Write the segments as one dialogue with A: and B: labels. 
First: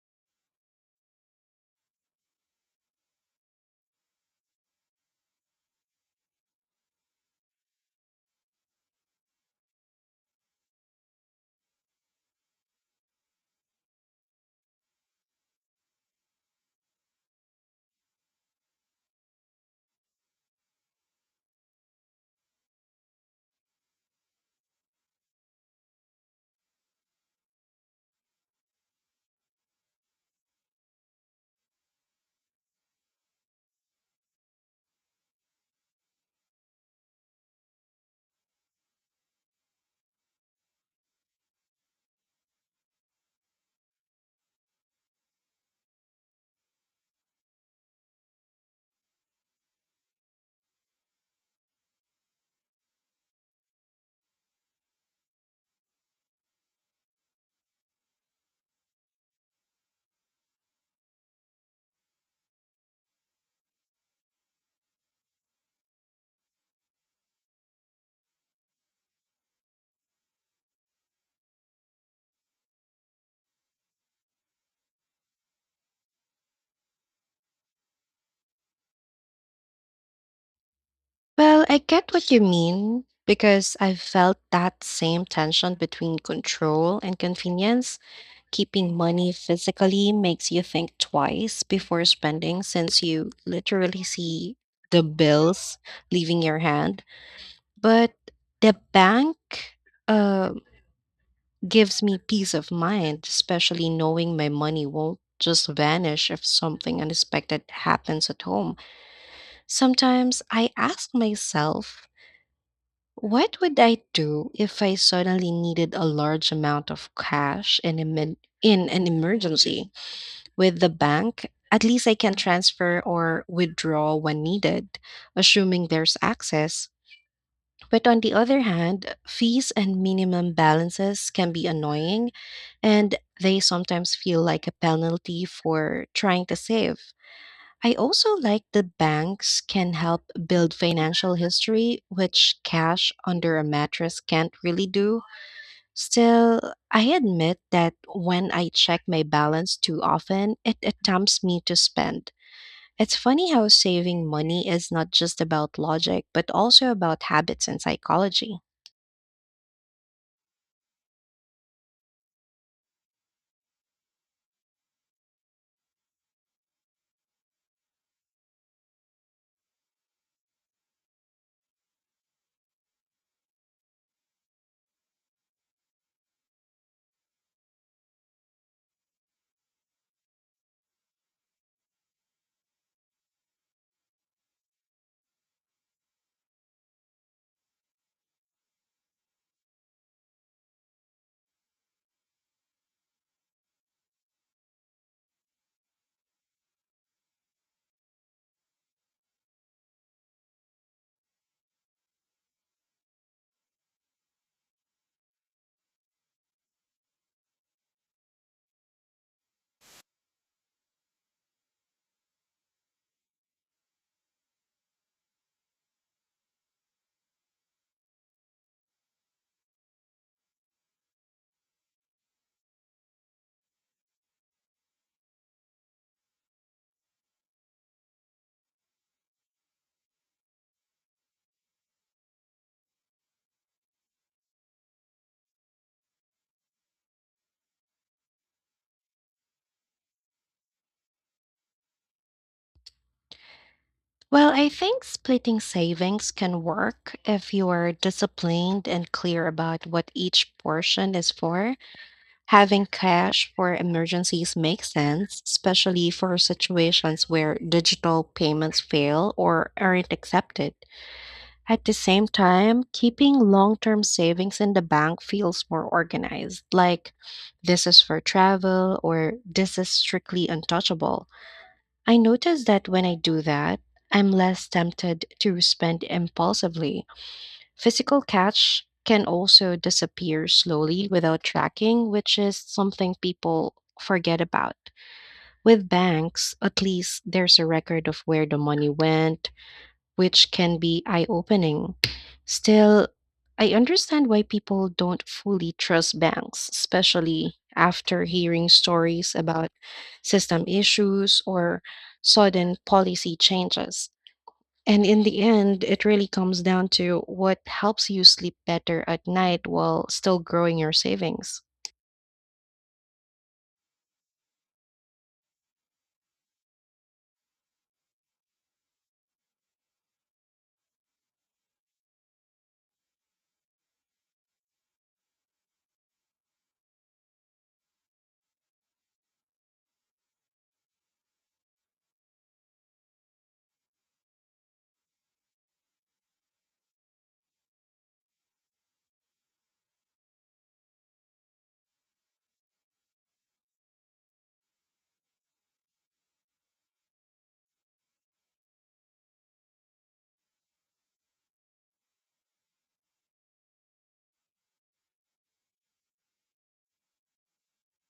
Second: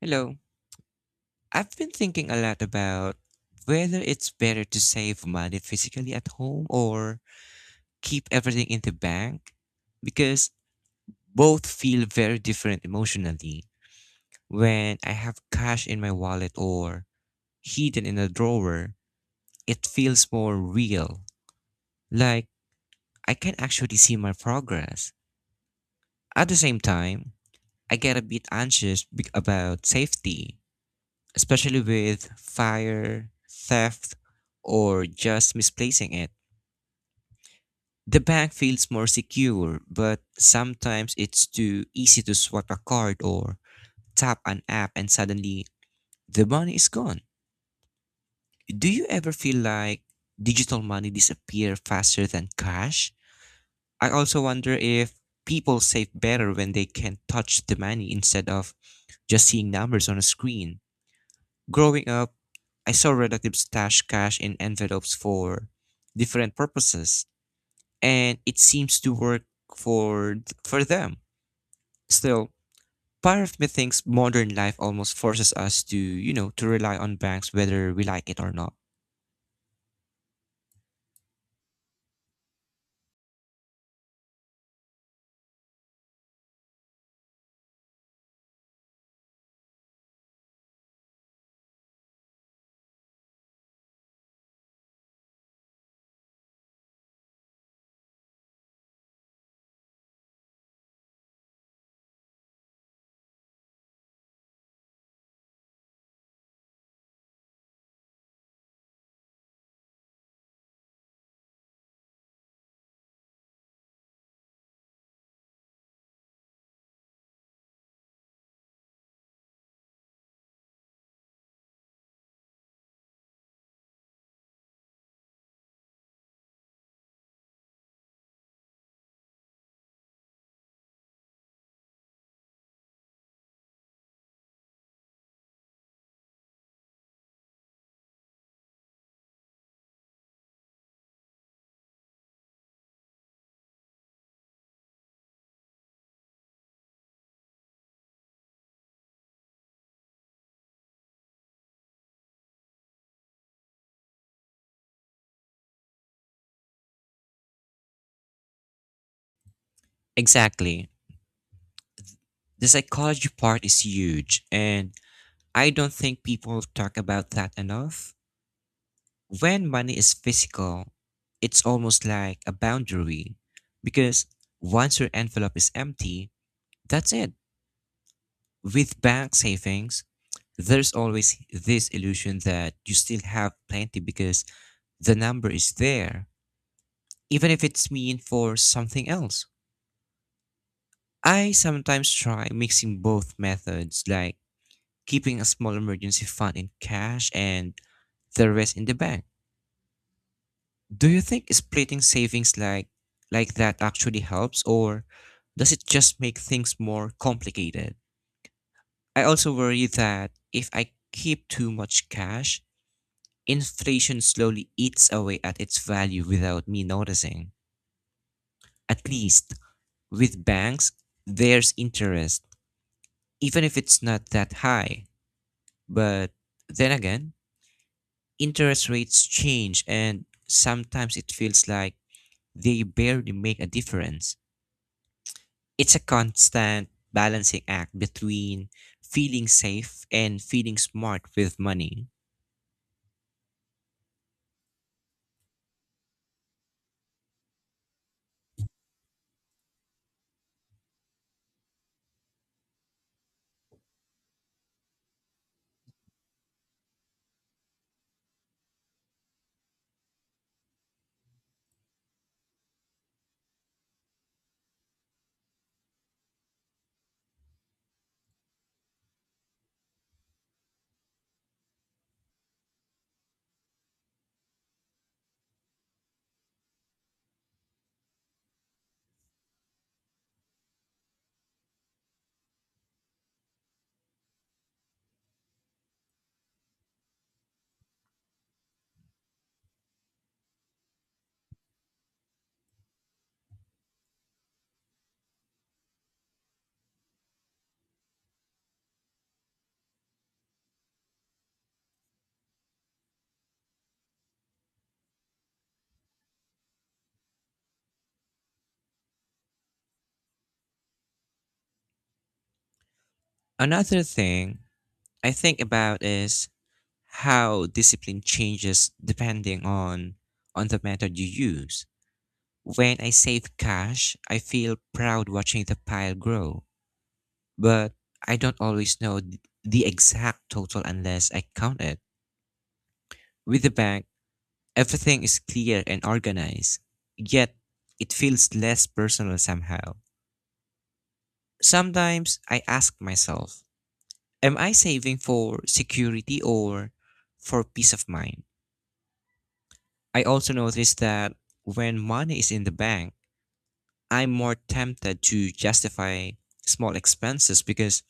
A: Hello. I've been thinking a lot about whether it's better to save money physically at home or keep everything in the bank because both feel very different emotionally. When I have cash in my wallet or hidden in a drawer, it feels more real. Like I can actually see my progress. At the same time, I get a bit anxious about safety, especially with fire, theft, or just misplacing it. The bank feels more secure, but sometimes it's too easy to swipe a card or tap an app and suddenly the money is gone. Do you ever feel like digital money disappear faster than cash? I also wonder if people save better when they can touch the money instead of just seeing numbers on a screen. Growing up, I saw relatives stash cash in envelopes for different purposes, and it seems to work for them. Still, part of me thinks modern life almost forces us to, to rely on banks whether we like it or not.
B: Well, I get what you mean because I've felt that same tension between control and convenience. Keeping money physically makes you think twice before spending since you literally see the bills leaving your hand. But the bank uh, gives me peace of mind, especially knowing my money won't just vanish if something unexpected happens at home. Sometimes I ask myself, what would I do if I suddenly needed a large amount of cash in an emergency? With the bank, at least I can transfer or withdraw when needed, assuming there's access. But on the other hand, fees and minimum balances can be annoying, and they sometimes feel like a penalty for trying to save. I also like that banks can help build financial history, which cash under a mattress can't really do. Still, I admit that when I check my balance too often, it tempts me to spend. It's funny how saving money is not just about logic, but also about habits and psychology.
A: Exactly. The psychology part is huge, and I don't think people talk about that enough. When money is physical, it's almost like a boundary because once your envelope is empty, that's it. With bank savings, there's always this illusion that you still have plenty because the number is there, even if it's mean for something else. I sometimes try mixing both methods, like keeping a small emergency fund in cash and the rest in the bank. Do you think splitting savings like that actually helps or does it just make things more complicated? I also worry that if I keep too much cash, inflation slowly eats away at its value without me noticing. At least with banks, there's interest, even if it's not that high. But then again, interest rates change, and sometimes it feels like they barely make a difference. It's a constant balancing act between feeling safe and feeling smart with money.
B: Well, I think splitting savings can work if you are disciplined and clear about what each portion is for. Having cash for emergencies makes sense, especially for situations where digital payments fail or aren't accepted. At the same time, keeping long term savings in the bank feels more organized, like this is for travel or this is strictly untouchable. I notice that when I do that, I'm less tempted to spend impulsively. Physical cash can also disappear slowly without tracking, which is something people forget about. With banks, at least there's a record of where the money went, which can be eye opening. Still, I understand why people don't fully trust banks, especially after hearing stories about system issues or sudden policy changes. And in the end, it really comes down to what helps you sleep better at night while still growing your savings.
A: Another thing I think about is how discipline changes depending on the method you use. When I save cash, I feel proud watching the pile grow, but I don't always know the exact total unless I count it. With the bank, everything is clear and organized, yet it feels less personal somehow. Sometimes I ask myself, am I saving for security or for peace of mind? I also noticed that when money is in the bank, I'm more tempted to justify small expenses because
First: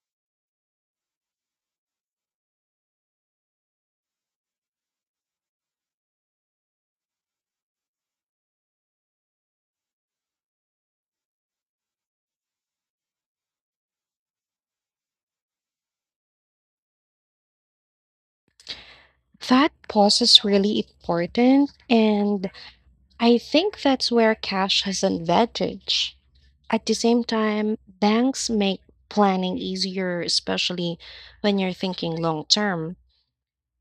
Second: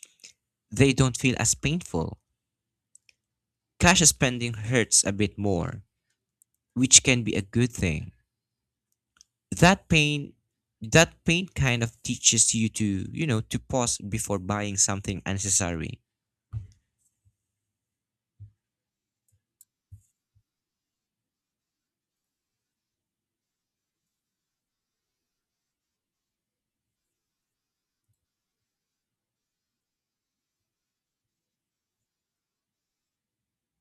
A: they don't feel as painful. Cash spending hurts a bit more, which can be a good thing. That pain that pain kind of teaches you to, to pause before buying something unnecessary.
B: That pause is really important, and I think that's where cash has an advantage. At the same time, banks make planning easier, especially when you're thinking long term.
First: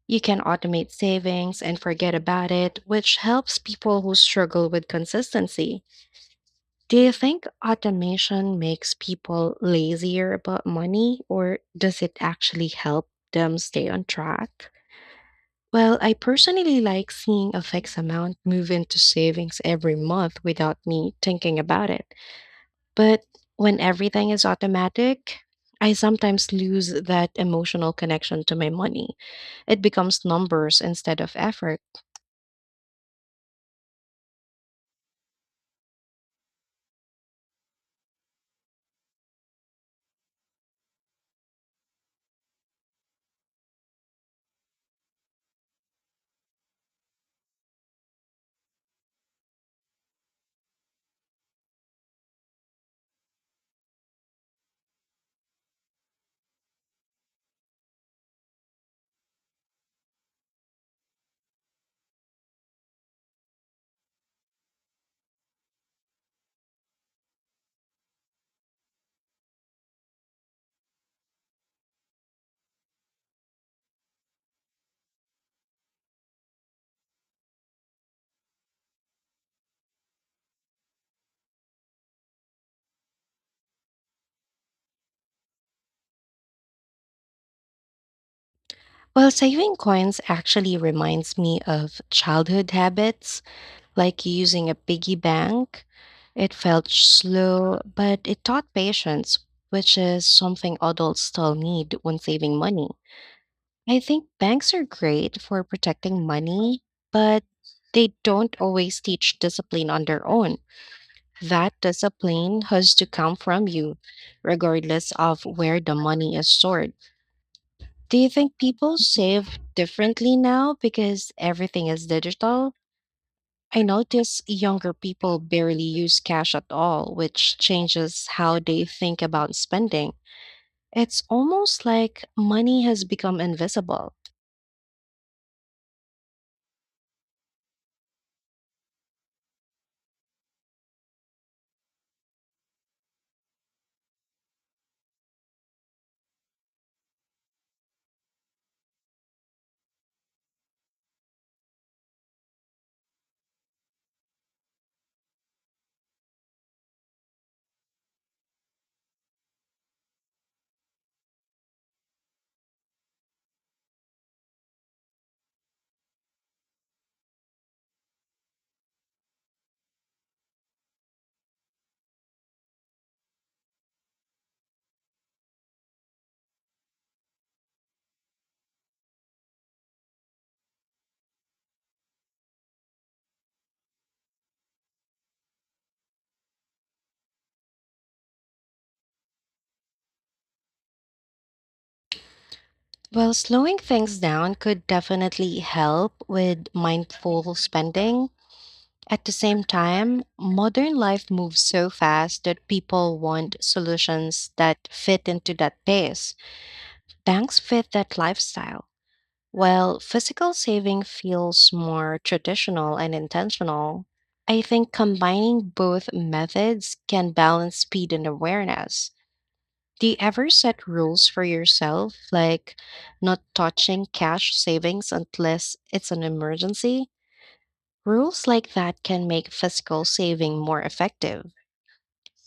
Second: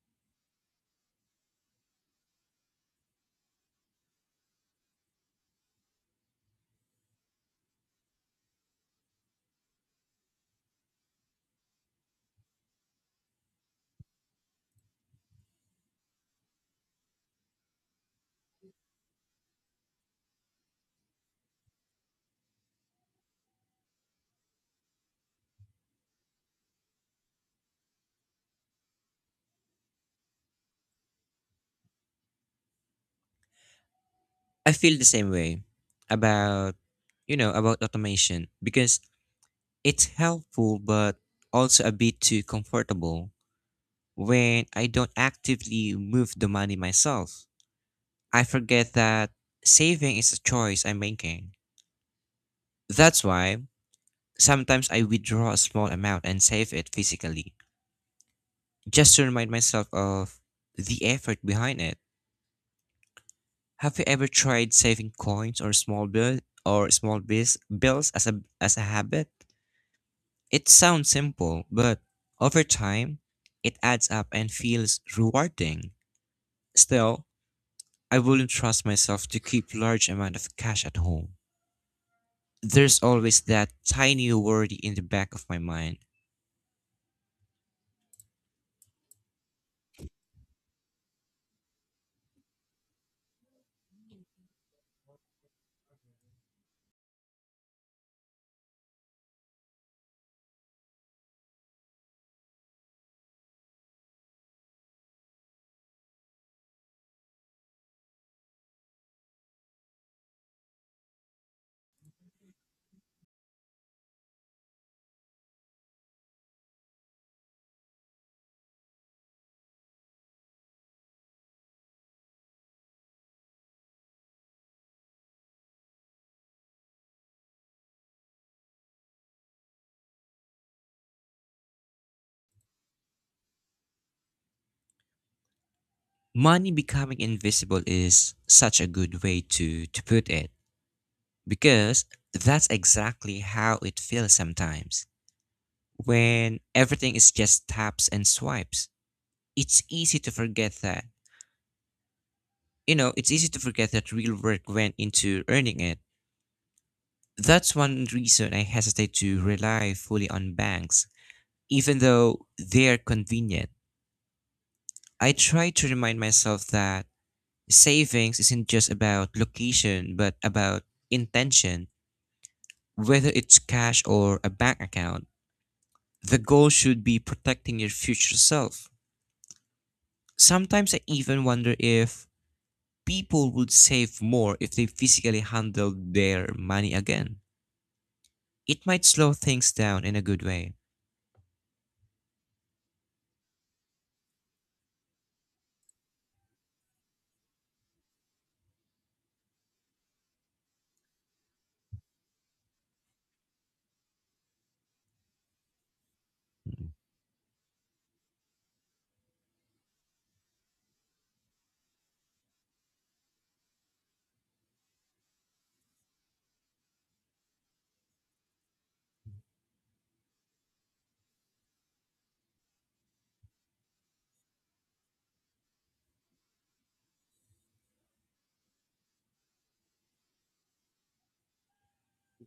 B: You can automate savings and forget about it, which helps people who struggle with consistency. Do you think automation makes people lazier about money, or does it actually help them stay on track? Well, I personally like seeing a fixed amount move into savings every month without me thinking about it. But when everything is automatic, I sometimes lose that emotional connection to my money. It becomes numbers instead of effort.
A: I feel the same way about about automation because it's helpful but also a bit too comfortable. When I don't actively move the money myself. I forget that saving is a choice I'm making. That's why sometimes I withdraw a small amount and save it physically, just to remind myself of the effort behind it. Have you ever tried saving coins or small bill or small bills as a habit? It sounds simple, but over time, it adds up and feels rewarding. Still, I wouldn't trust myself to keep large amount of cash at home. There's always that tiny worry in the back of my mind.
B: Well, saving coins actually reminds me of childhood habits like using a piggy bank. It felt slow, but it taught patience, which is something adults still need when saving money. I think banks are great for protecting money, but they don't always teach discipline on their own. That discipline has to come from you, regardless of where the money is stored. Do you think people save differently now because everything is digital? I notice younger people barely use cash at all, which changes how they think about spending. It's almost like money has become invisible.
A: Money becoming invisible is such a good way to put it because that's exactly how it feels sometimes. When everything is just taps and swipes, it's easy to forget that. It's easy to forget that real work went into earning it. That's one reason I hesitate to rely fully on banks, even though they're convenient. I try to remind myself that savings isn't just about location, but about intention. Whether it's cash or a bank account, the goal should be protecting your future self. Sometimes I even wonder if people would save more if they physically handled their money again. It might slow things down in a good way.
B: Well, slowing things down could definitely help with mindful spending. At the same time, modern life moves so fast that people want solutions that fit into that pace. Banks fit that lifestyle. While physical saving feels more traditional and intentional, I think combining both methods can balance speed and awareness. Do you ever set rules for yourself, like not touching cash savings unless it's an emergency? Rules like that can make physical saving more effective.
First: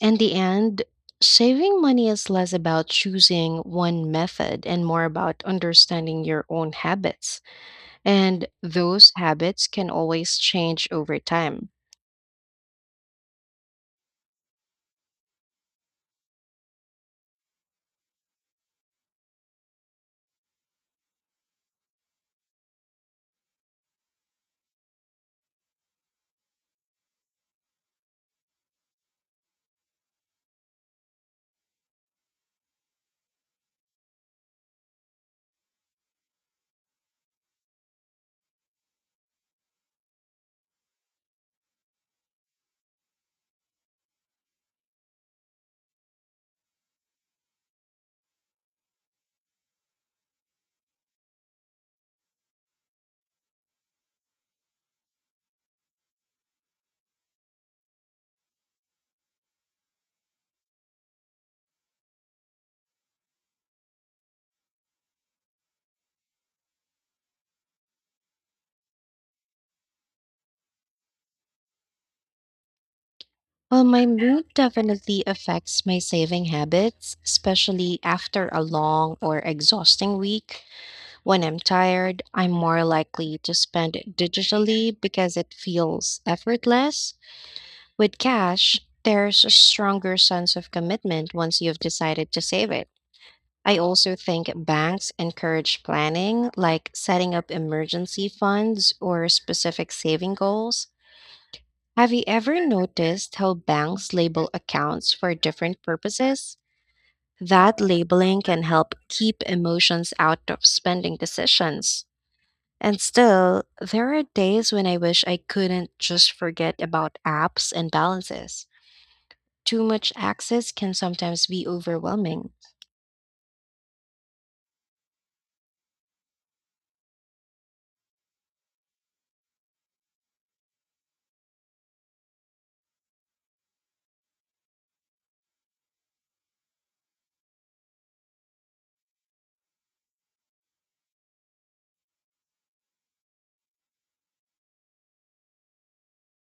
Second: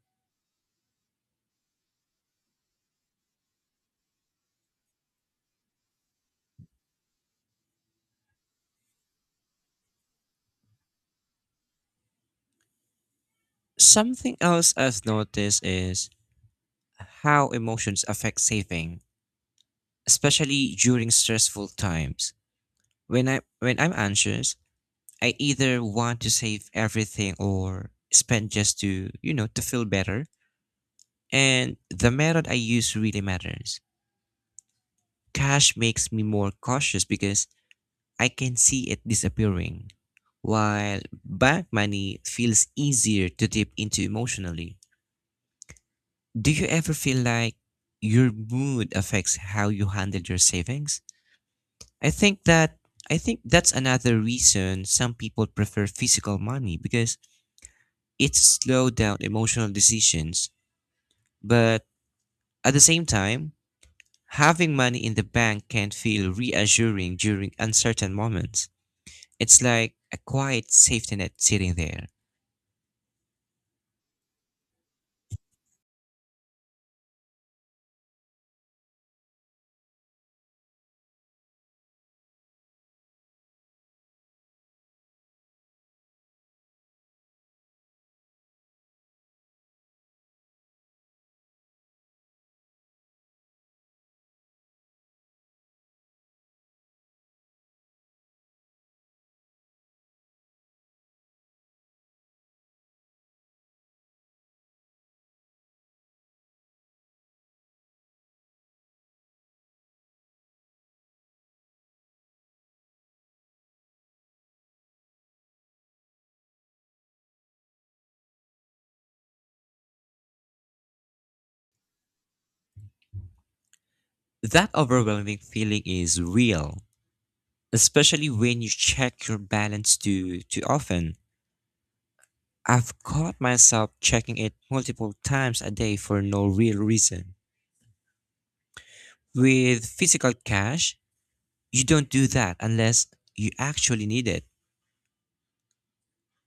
B: In the end, saving money is less about choosing one method and more about understanding your own habits. And those habits can always change over time.
A: Something else I've noticed is how emotions affect saving, especially during stressful times. When I'm anxious, I either want to save everything or spend just to, to feel better. And the method I use really matters. Cash makes me more cautious because I can see it disappearing, while bank money feels easier to dip into emotionally. Do you ever feel like your mood affects how you handle your savings? I think that I think that's another reason some people prefer physical money because it slows down emotional decisions. But at the same time, having money in the bank can feel reassuring during uncertain moments. It's like a quiet safety net sitting there.
B: Well, my mood definitely affects my saving habits, especially after a long or exhausting week. When I'm tired, I'm more likely to spend digitally because it feels effortless. With cash, there's a stronger sense of commitment once you've decided to save it. I also think banks encourage planning, like setting up emergency funds or specific saving goals. Have you ever noticed how banks label accounts for different purposes? That labeling can help keep emotions out of spending decisions. And still, there are days when I wish I couldn't just forget about apps and balances. Too much access can sometimes be overwhelming.
A: That overwhelming feeling is real, especially when you check your balance too often. I've caught myself checking it multiple times a day for no real reason. With physical cash, you don't do that unless you actually need it.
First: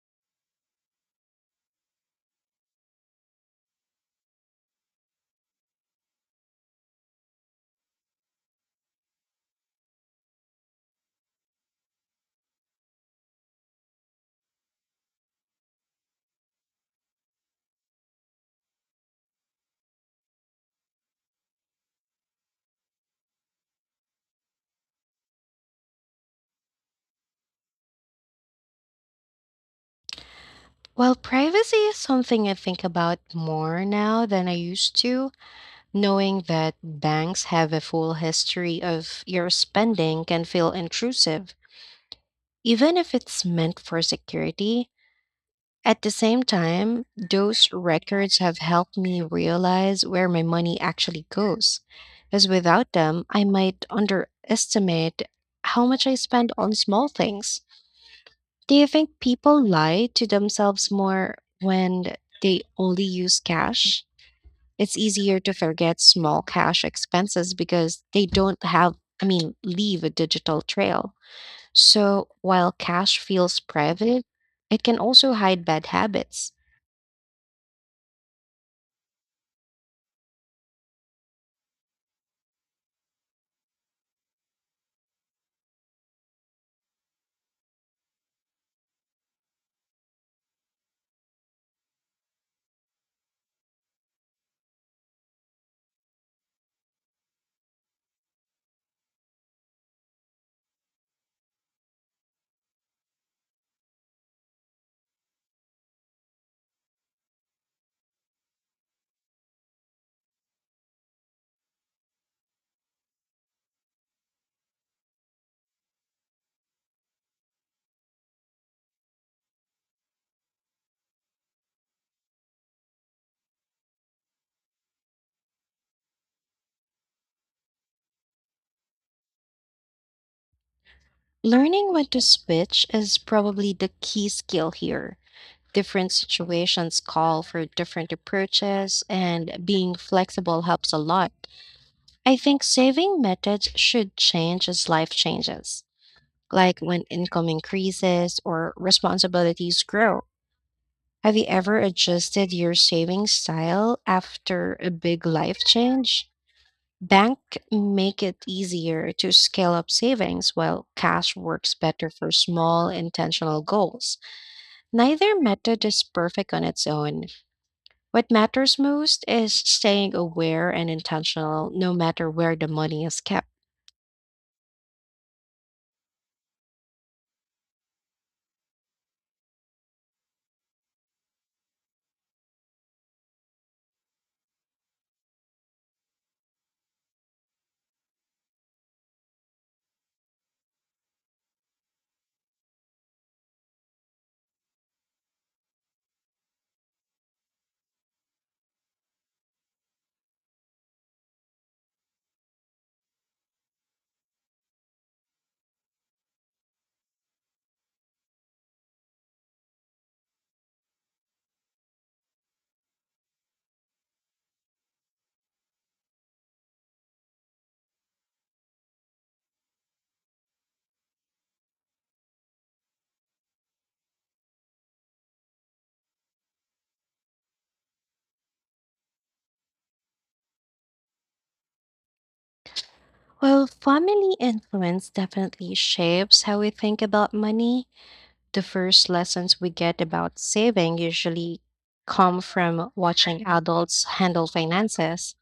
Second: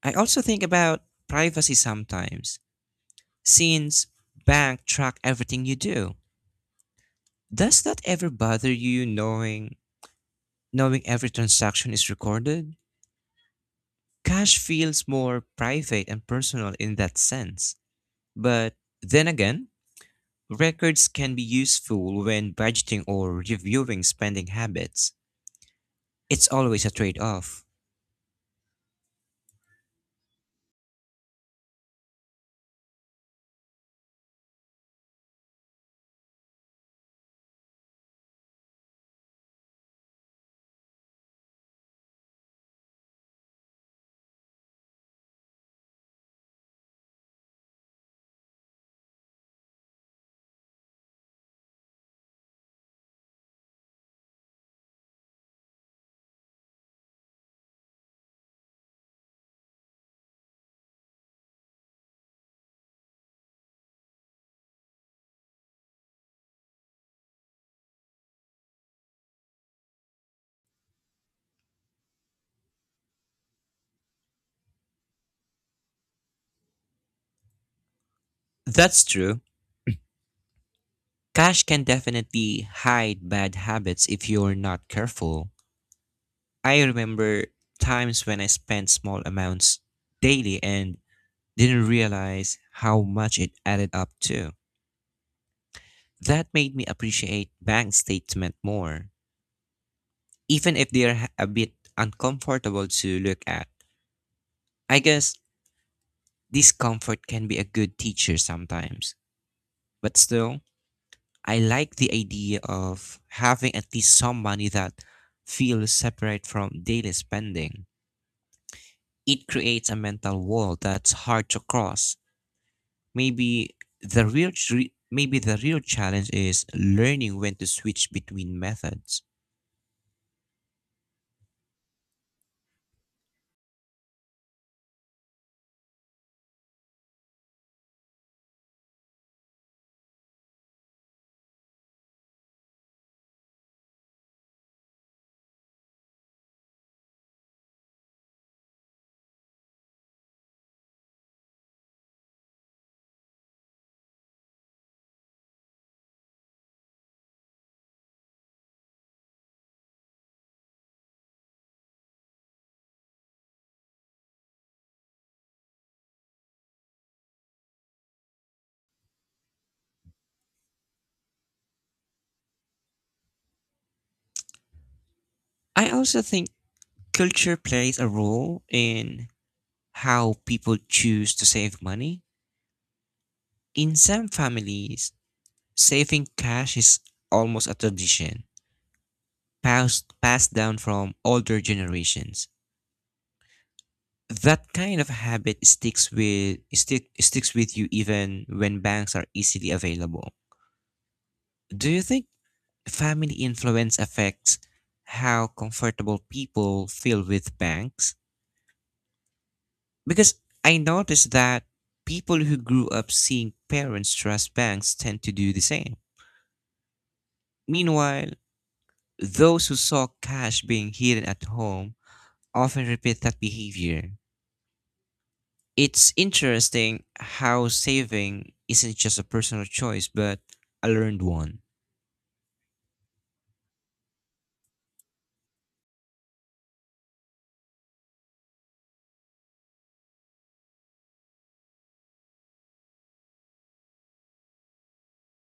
A: I also think about privacy sometimes, since bank track everything you do. Does that ever bother you knowing every transaction is recorded? Cash feels more private and personal in that sense. But then again, records can be useful when budgeting or reviewing spending habits. It's always a trade off.
B: While privacy is something I think about more now than I used to, knowing that banks have a full history of your spending can feel intrusive, even if it's meant for security. At the same time, those records have helped me realize where my money actually goes, because without them, I might underestimate how much I spend on small things. Do you think people lie to themselves more when they only use cash? It's easier to forget small cash expenses because they don't have, I mean, leave a digital trail. So while cash feels private, it can also hide bad habits.
A: That's true. Cash can definitely hide bad habits if you're not careful. I remember times when I spent small amounts daily and didn't realize how much it added up to. That made me appreciate bank statement more, even if they're a bit uncomfortable to look at. I guess discomfort can be a good teacher sometimes, but still, I like the idea of having at least some money that feels separate from daily spending. It creates a mental wall that's hard to cross. Maybe the real challenge is learning when to switch between methods.
B: Learning when to switch is probably the key skill here. Different situations call for different approaches, and being flexible helps a lot. I think saving methods should change as life changes, like when income increases or responsibilities grow. Have you ever adjusted your saving style after a big life change? Bank make it easier to scale up savings while cash works better for small intentional goals. Neither method is perfect on its own. What matters most is staying aware and intentional no matter where the money is kept.
A: I also think culture plays a role in how people choose to save money. In some families, saving cash is almost a tradition, passed down from older generations. That kind of habit sticks with you even when banks are easily available. Do you think family influence affects how comfortable people feel with banks? Because I noticed that people who grew up seeing parents trust banks tend to do the same. Meanwhile, those who saw cash being hidden at home often repeat that behavior. It's interesting how saving isn't just a personal choice, but a learned one.
B: Well, family influence definitely shapes how we think about money. The first lessons we get about saving usually come from watching adults handle finances.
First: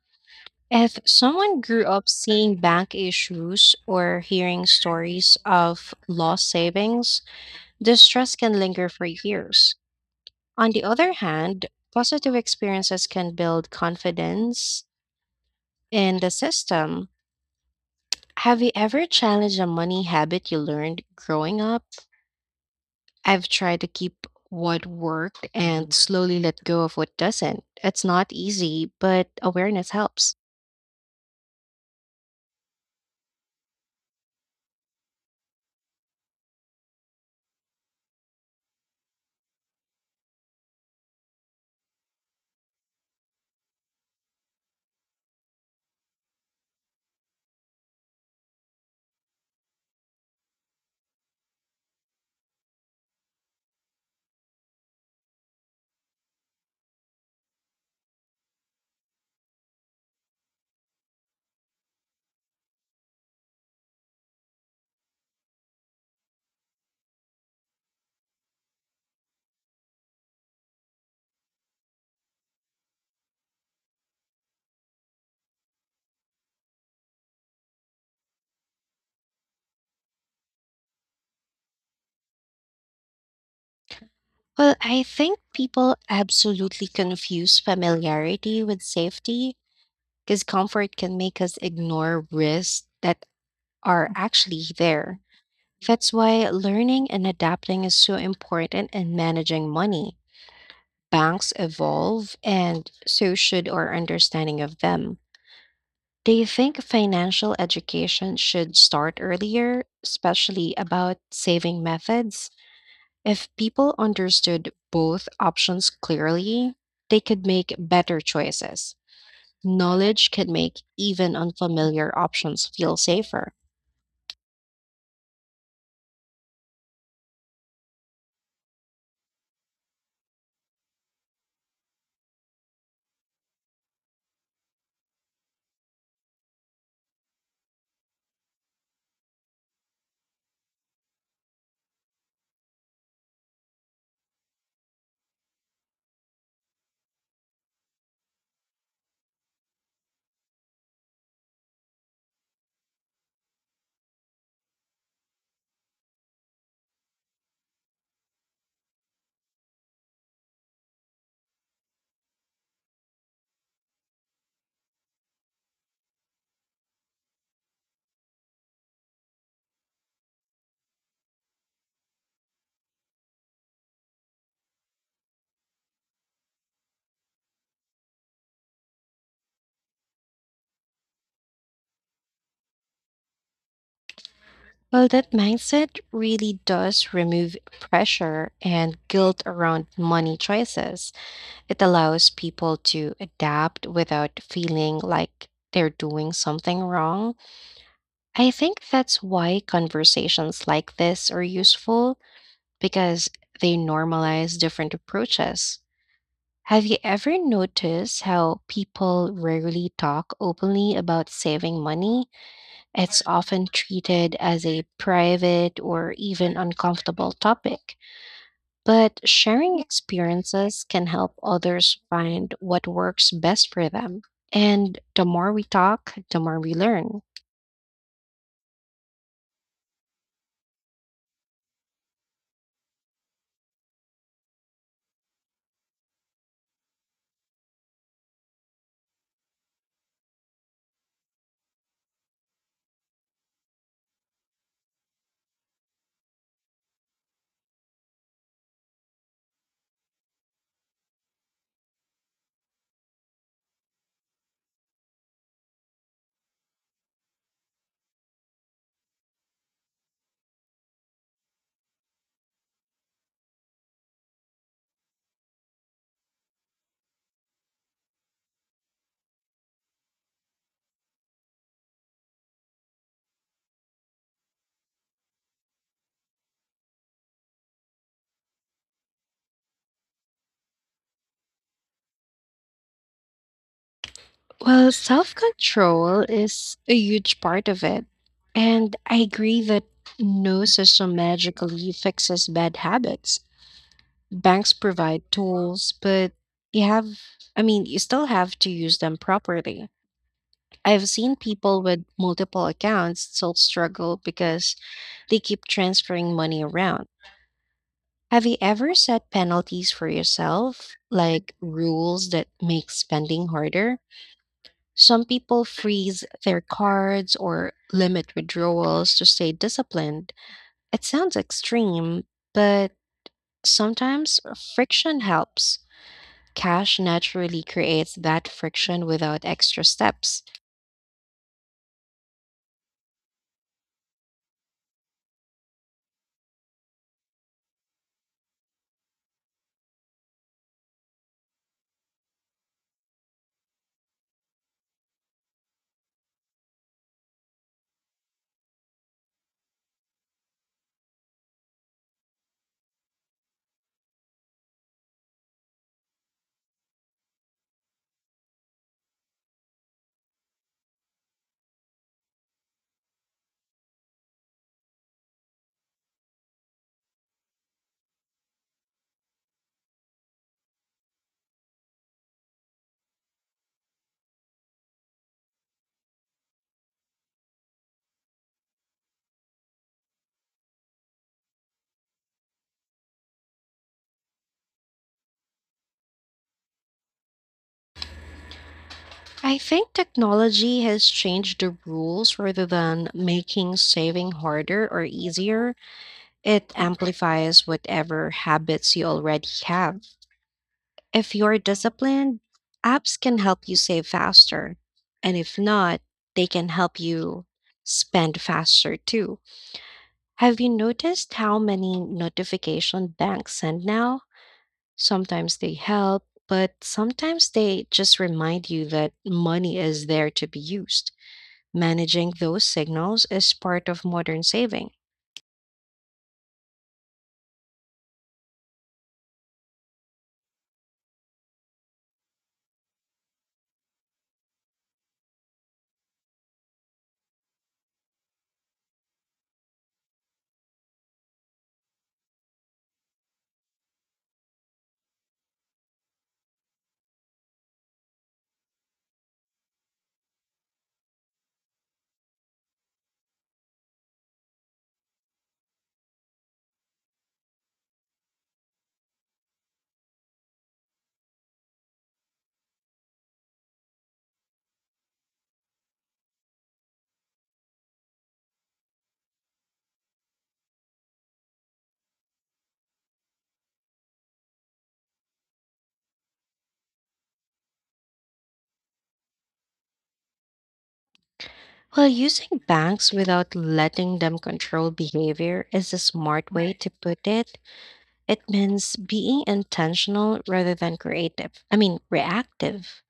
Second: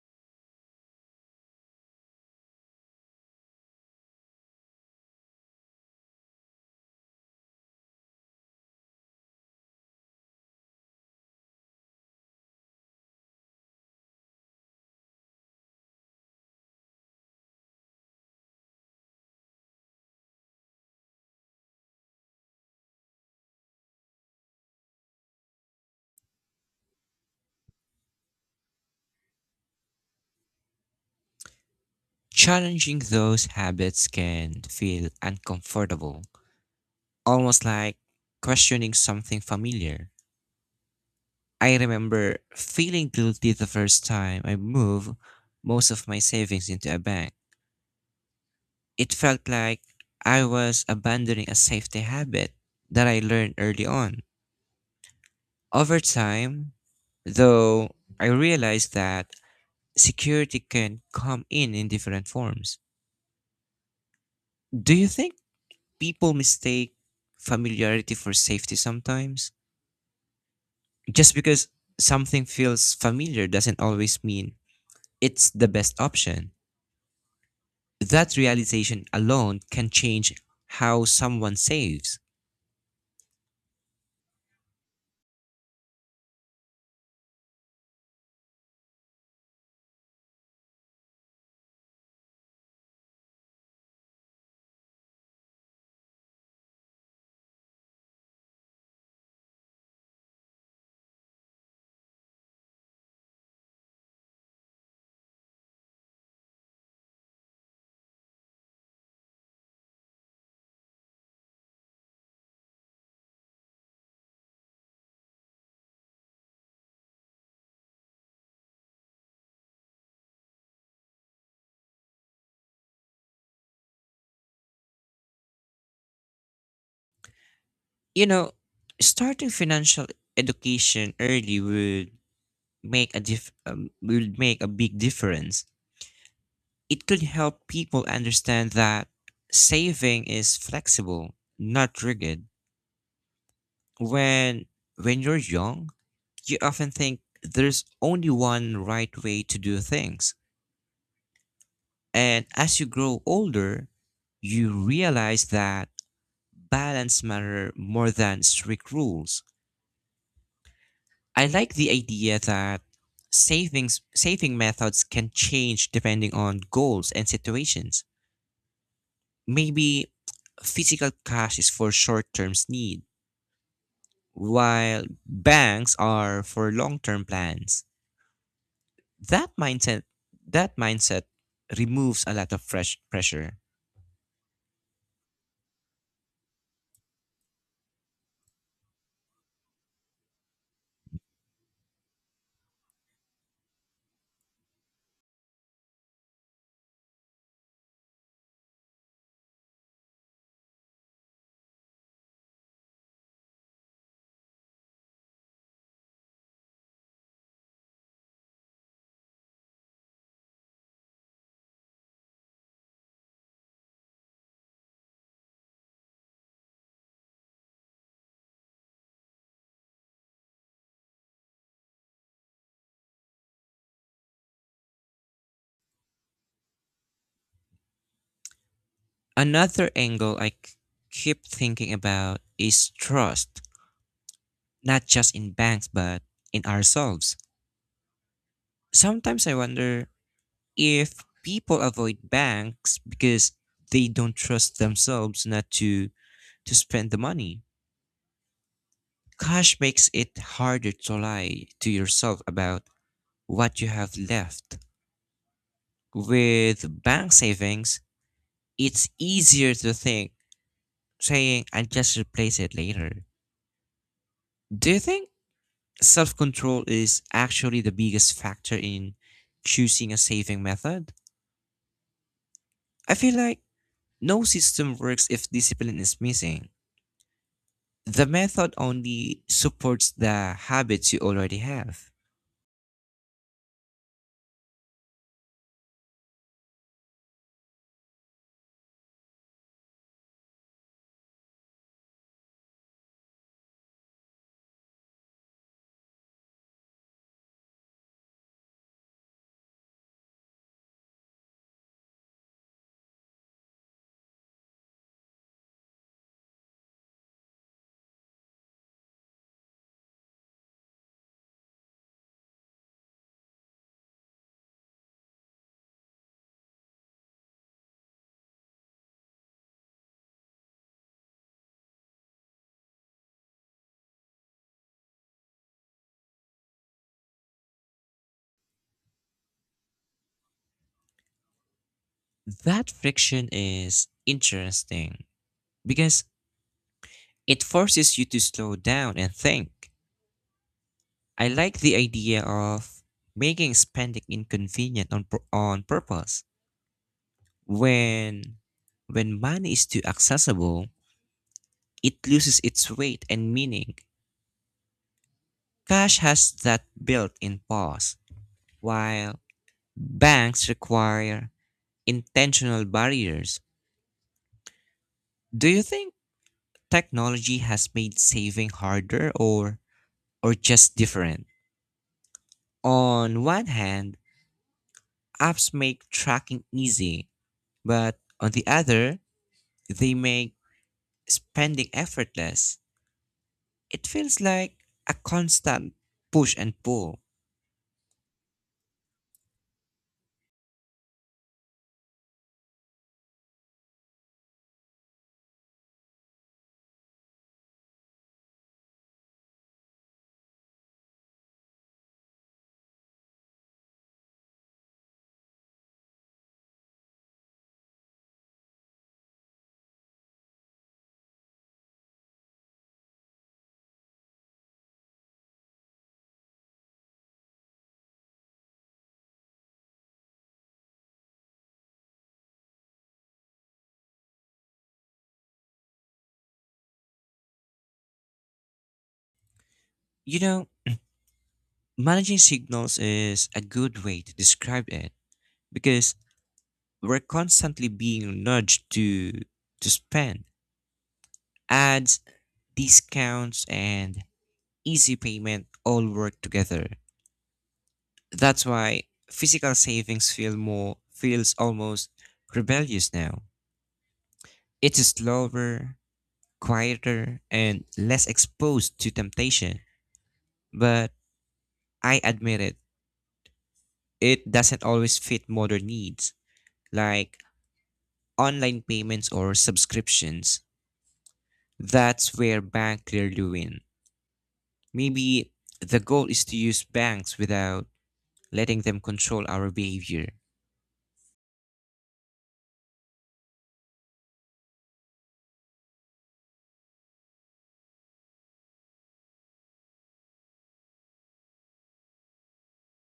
B: If someone grew up seeing bank issues or hearing stories of lost savings, the stress can linger for years. On the other hand, positive experiences can build confidence in the system. Have you ever challenged a money habit you learned growing up? I've tried to keep what worked and slowly let go of what doesn't. It's not easy, but awareness helps.
A: Challenging those habits can feel uncomfortable, almost like questioning something familiar. I remember feeling guilty the first time I moved most of my savings into a bank. It felt like I was abandoning a safety habit that I learned early on. Over time, though, I realized that security can come in different forms. Do you think people mistake familiarity for safety sometimes? Just because something feels familiar doesn't always mean it's the best option. That realization alone can change how someone saves.
B: Well, I think people absolutely confuse familiarity with safety because comfort can make us ignore risks that are actually there. That's why learning and adapting is so important in managing money. Banks evolve, and so should our understanding of them. Do you think financial education should start earlier, especially about saving methods? If people understood both options clearly, they could make better choices. Knowledge can make even unfamiliar options feel safer.
A: You know, starting financial education early would would make a big difference. It could help people understand that saving is flexible, not rigid. When when you're young, you often think there's only one right way to do things. And as you grow older, you realize that balance matter more than strict rules. I like the idea that saving methods can change depending on goals and situations. Maybe physical cash is for short-term need, while banks are for long-term plans. that mindset that mindset removes a lot of fresh pressure.
B: Well, that mindset really does remove pressure and guilt around money choices. It allows people to adapt without feeling like they're doing something wrong. I think that's why conversations like this are useful because they normalize different approaches. Have you ever noticed how people rarely talk openly about saving money? It's often treated as a private or even uncomfortable topic. But sharing experiences can help others find what works best for them. And the more we talk, the more we learn.
A: Another angle I c- keep thinking about is trust, not just in banks but in ourselves. Sometimes I wonder if people avoid banks because they don't trust themselves not to spend the money. Cash makes it harder to lie to yourself about what you have left. With bank savings, it's easier to think, saying I'll just replace it later. Do you think self control is actually the biggest factor in choosing a saving method? I feel like no system works if discipline is missing. The method only supports the habits you already have.
B: Well, self control is a huge part of it. And I agree that no system magically fixes bad habits. Banks provide tools, but you have, I mean, you still have to use them properly. I've seen people with multiple accounts still struggle because they keep transferring money around. Have you ever set penalties for yourself, like rules that make spending harder? Some people freeze their cards or limit withdrawals to stay disciplined. It sounds extreme, but sometimes friction helps. Cash naturally creates that friction without extra steps.
A: That friction is interesting because it forces you to slow down and think. I like the idea of making spending inconvenient on purpose. When when money is too accessible, it loses its weight and meaning. Cash has that built-in pause, while banks require intentional barriers. Do you think technology has made saving harder or just different? On one hand, apps make tracking easy, but on the other, they make spending effortless. It feels like a constant push and pull.
B: I think technology has changed the rules rather than making saving harder or easier. It amplifies whatever habits you already have. If you're disciplined, apps can help you save faster. And if not, they can help you spend faster too. Have you noticed how many notification banks send now? Sometimes they help, but sometimes they just remind you that money is there to be used. Managing those signals is part of modern saving.
A: You know, managing signals is a good way to describe it because we're constantly being nudged to spend. Ads, discounts, and easy payment all work together. That's why physical savings feel more feels almost rebellious now. It is slower, quieter, and less exposed to temptation. But I admit it, it doesn't always fit modern needs. Like online payments or subscriptions, that's where bank clearly win. Maybe the goal is to use banks without letting them control our behavior.
B: While using banks without letting them control behavior is a smart way to put it. It means being intentional rather than creative. I mean, reactive.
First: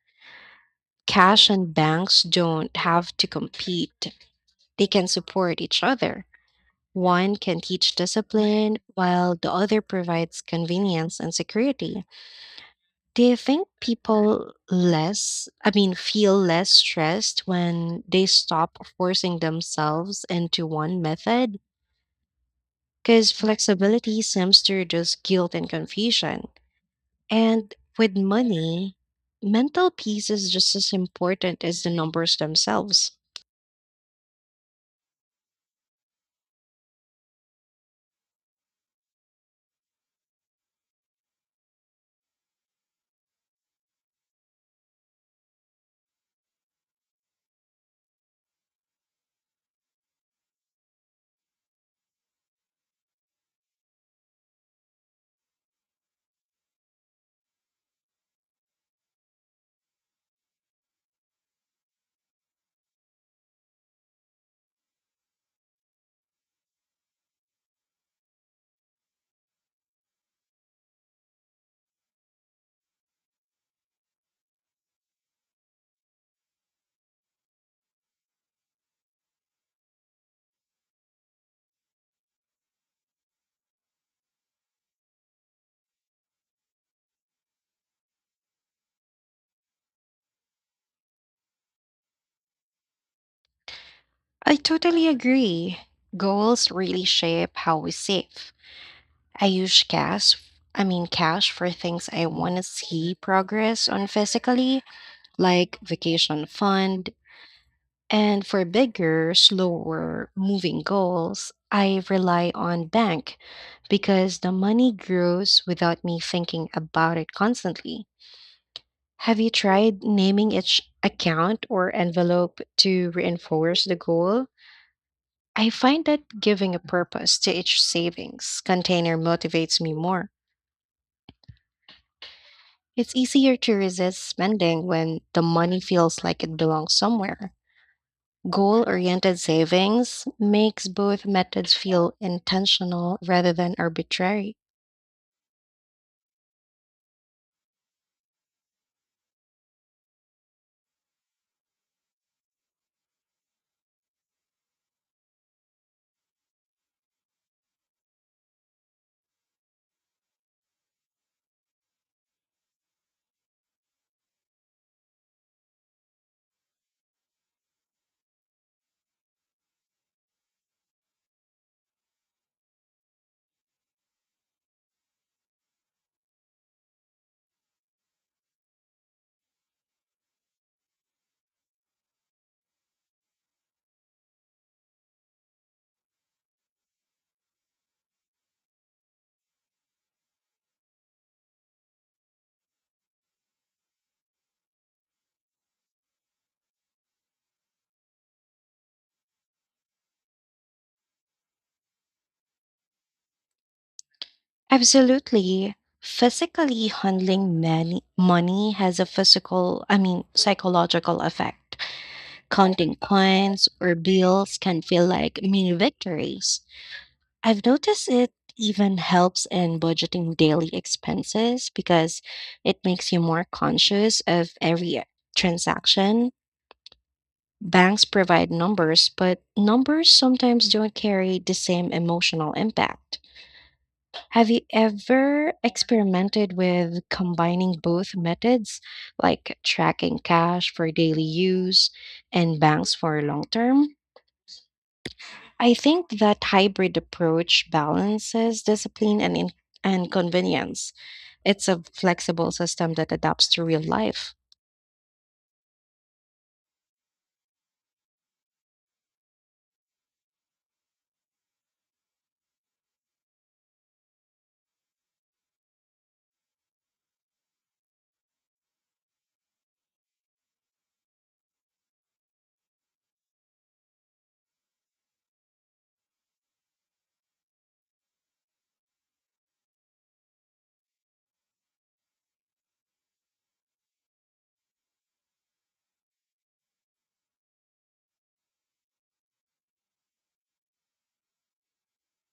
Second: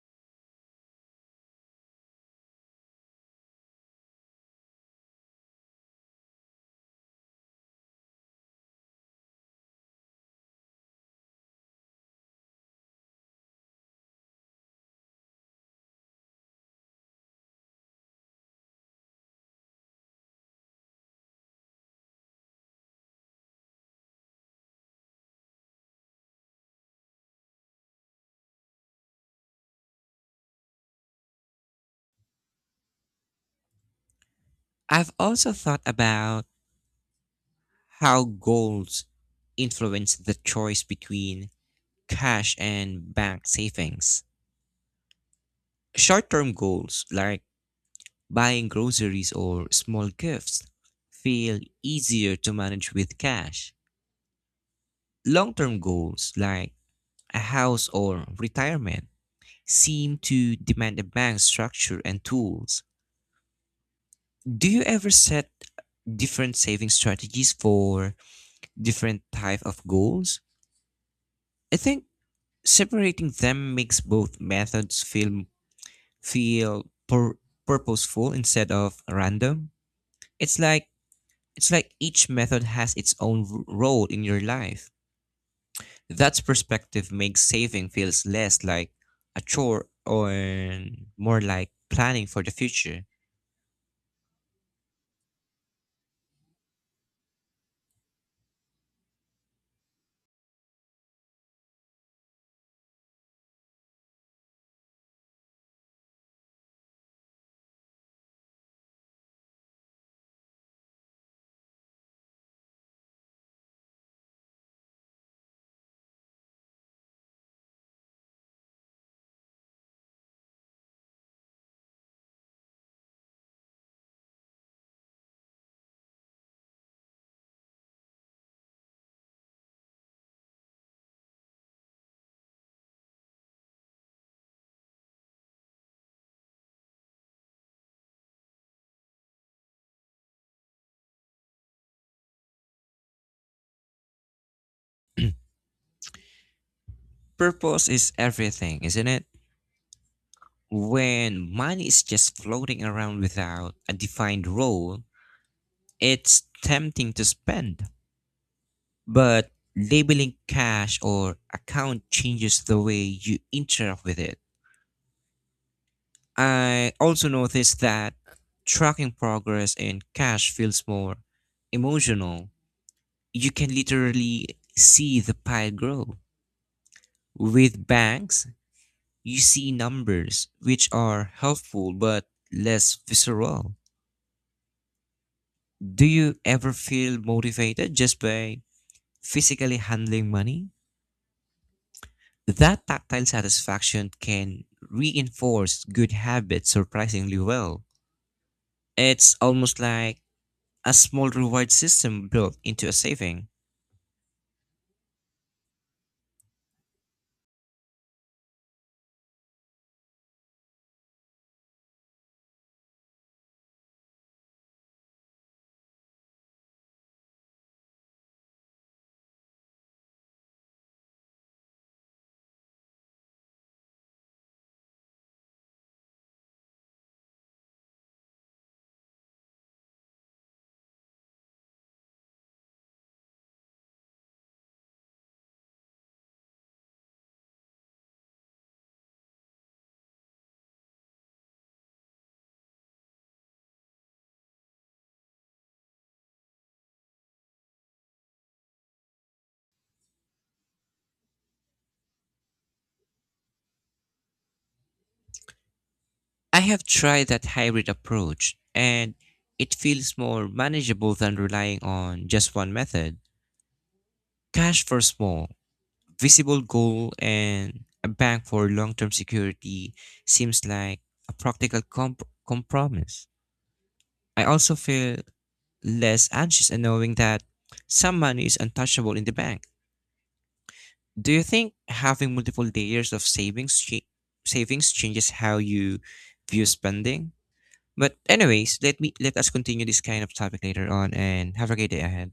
B: Cash and banks don't have to compete, they can support each other. One can teach discipline, while the other provides convenience and security. Do you think people less, I mean, feel less stressed when they stop forcing themselves into one method? Because flexibility seems to reduce guilt and confusion. And with money, mental peace is just as important as the numbers themselves.
A: I've also thought about how goals influence the choice between cash and bank savings. Short term goals like buying groceries or small gifts feel easier to manage with cash. Long term goals like a house or retirement seem to demand a bank's structure and tools. Do you ever set different saving strategies for different type of goals? I think separating them makes both methods feel pur- purposeful instead of random. It's like it's like each method has its role in your life. That perspective makes saving feels less like a chore or more like planning for the future.
B: I totally agree. Goals really shape how we save. I use cash, I mean cash for things I want to see progress on physically, like vacation fund, and for bigger, slower moving goals, I rely on bank because the money grows without me thinking about it constantly. Have you tried naming each account or envelope to reinforce the goal? I find that giving a purpose to each savings container motivates me more. It's easier to resist spending when the money feels like it belongs somewhere. Goal oriented savings makes both methods feel intentional rather than arbitrary.
A: Purpose is everything, isn't it? When money is just floating around without a defined role, it's tempting to spend. But labeling cash or account changes the way you interact with it. I also noticed that tracking progress in cash feels more emotional. You can literally see the pile grow. With banks, you see numbers which are helpful but less visceral. Do you ever feel motivated just by physically handling money? That tactile satisfaction can reinforce good habits surprisingly well. It's almost like a small reward system built into a saving.
B: Absolutely. Physically handling many, money has a physical, I mean, psychological effect. Counting coins or bills can feel like mini victories. I've noticed it even helps in budgeting daily expenses because it makes you more conscious of every transaction. Banks provide numbers, but numbers sometimes don't carry the same emotional impact. Have you ever experimented with combining both methods, like tracking cash for daily use and banks for long term? I think that hybrid approach balances discipline and convenience. It's a flexible system that adapts to real life.
A: I have tried that hybrid approach and it feels more manageable than relying on just one method. Cash for small, visible goal and a bank for long-term security seems like a practical compromise. I also feel less anxious in knowing that some money is untouchable in the bank. Do you think having multiple layers of savings changes how you view spending? But anyways, let us continue this kind of topic later on and have a great day ahead.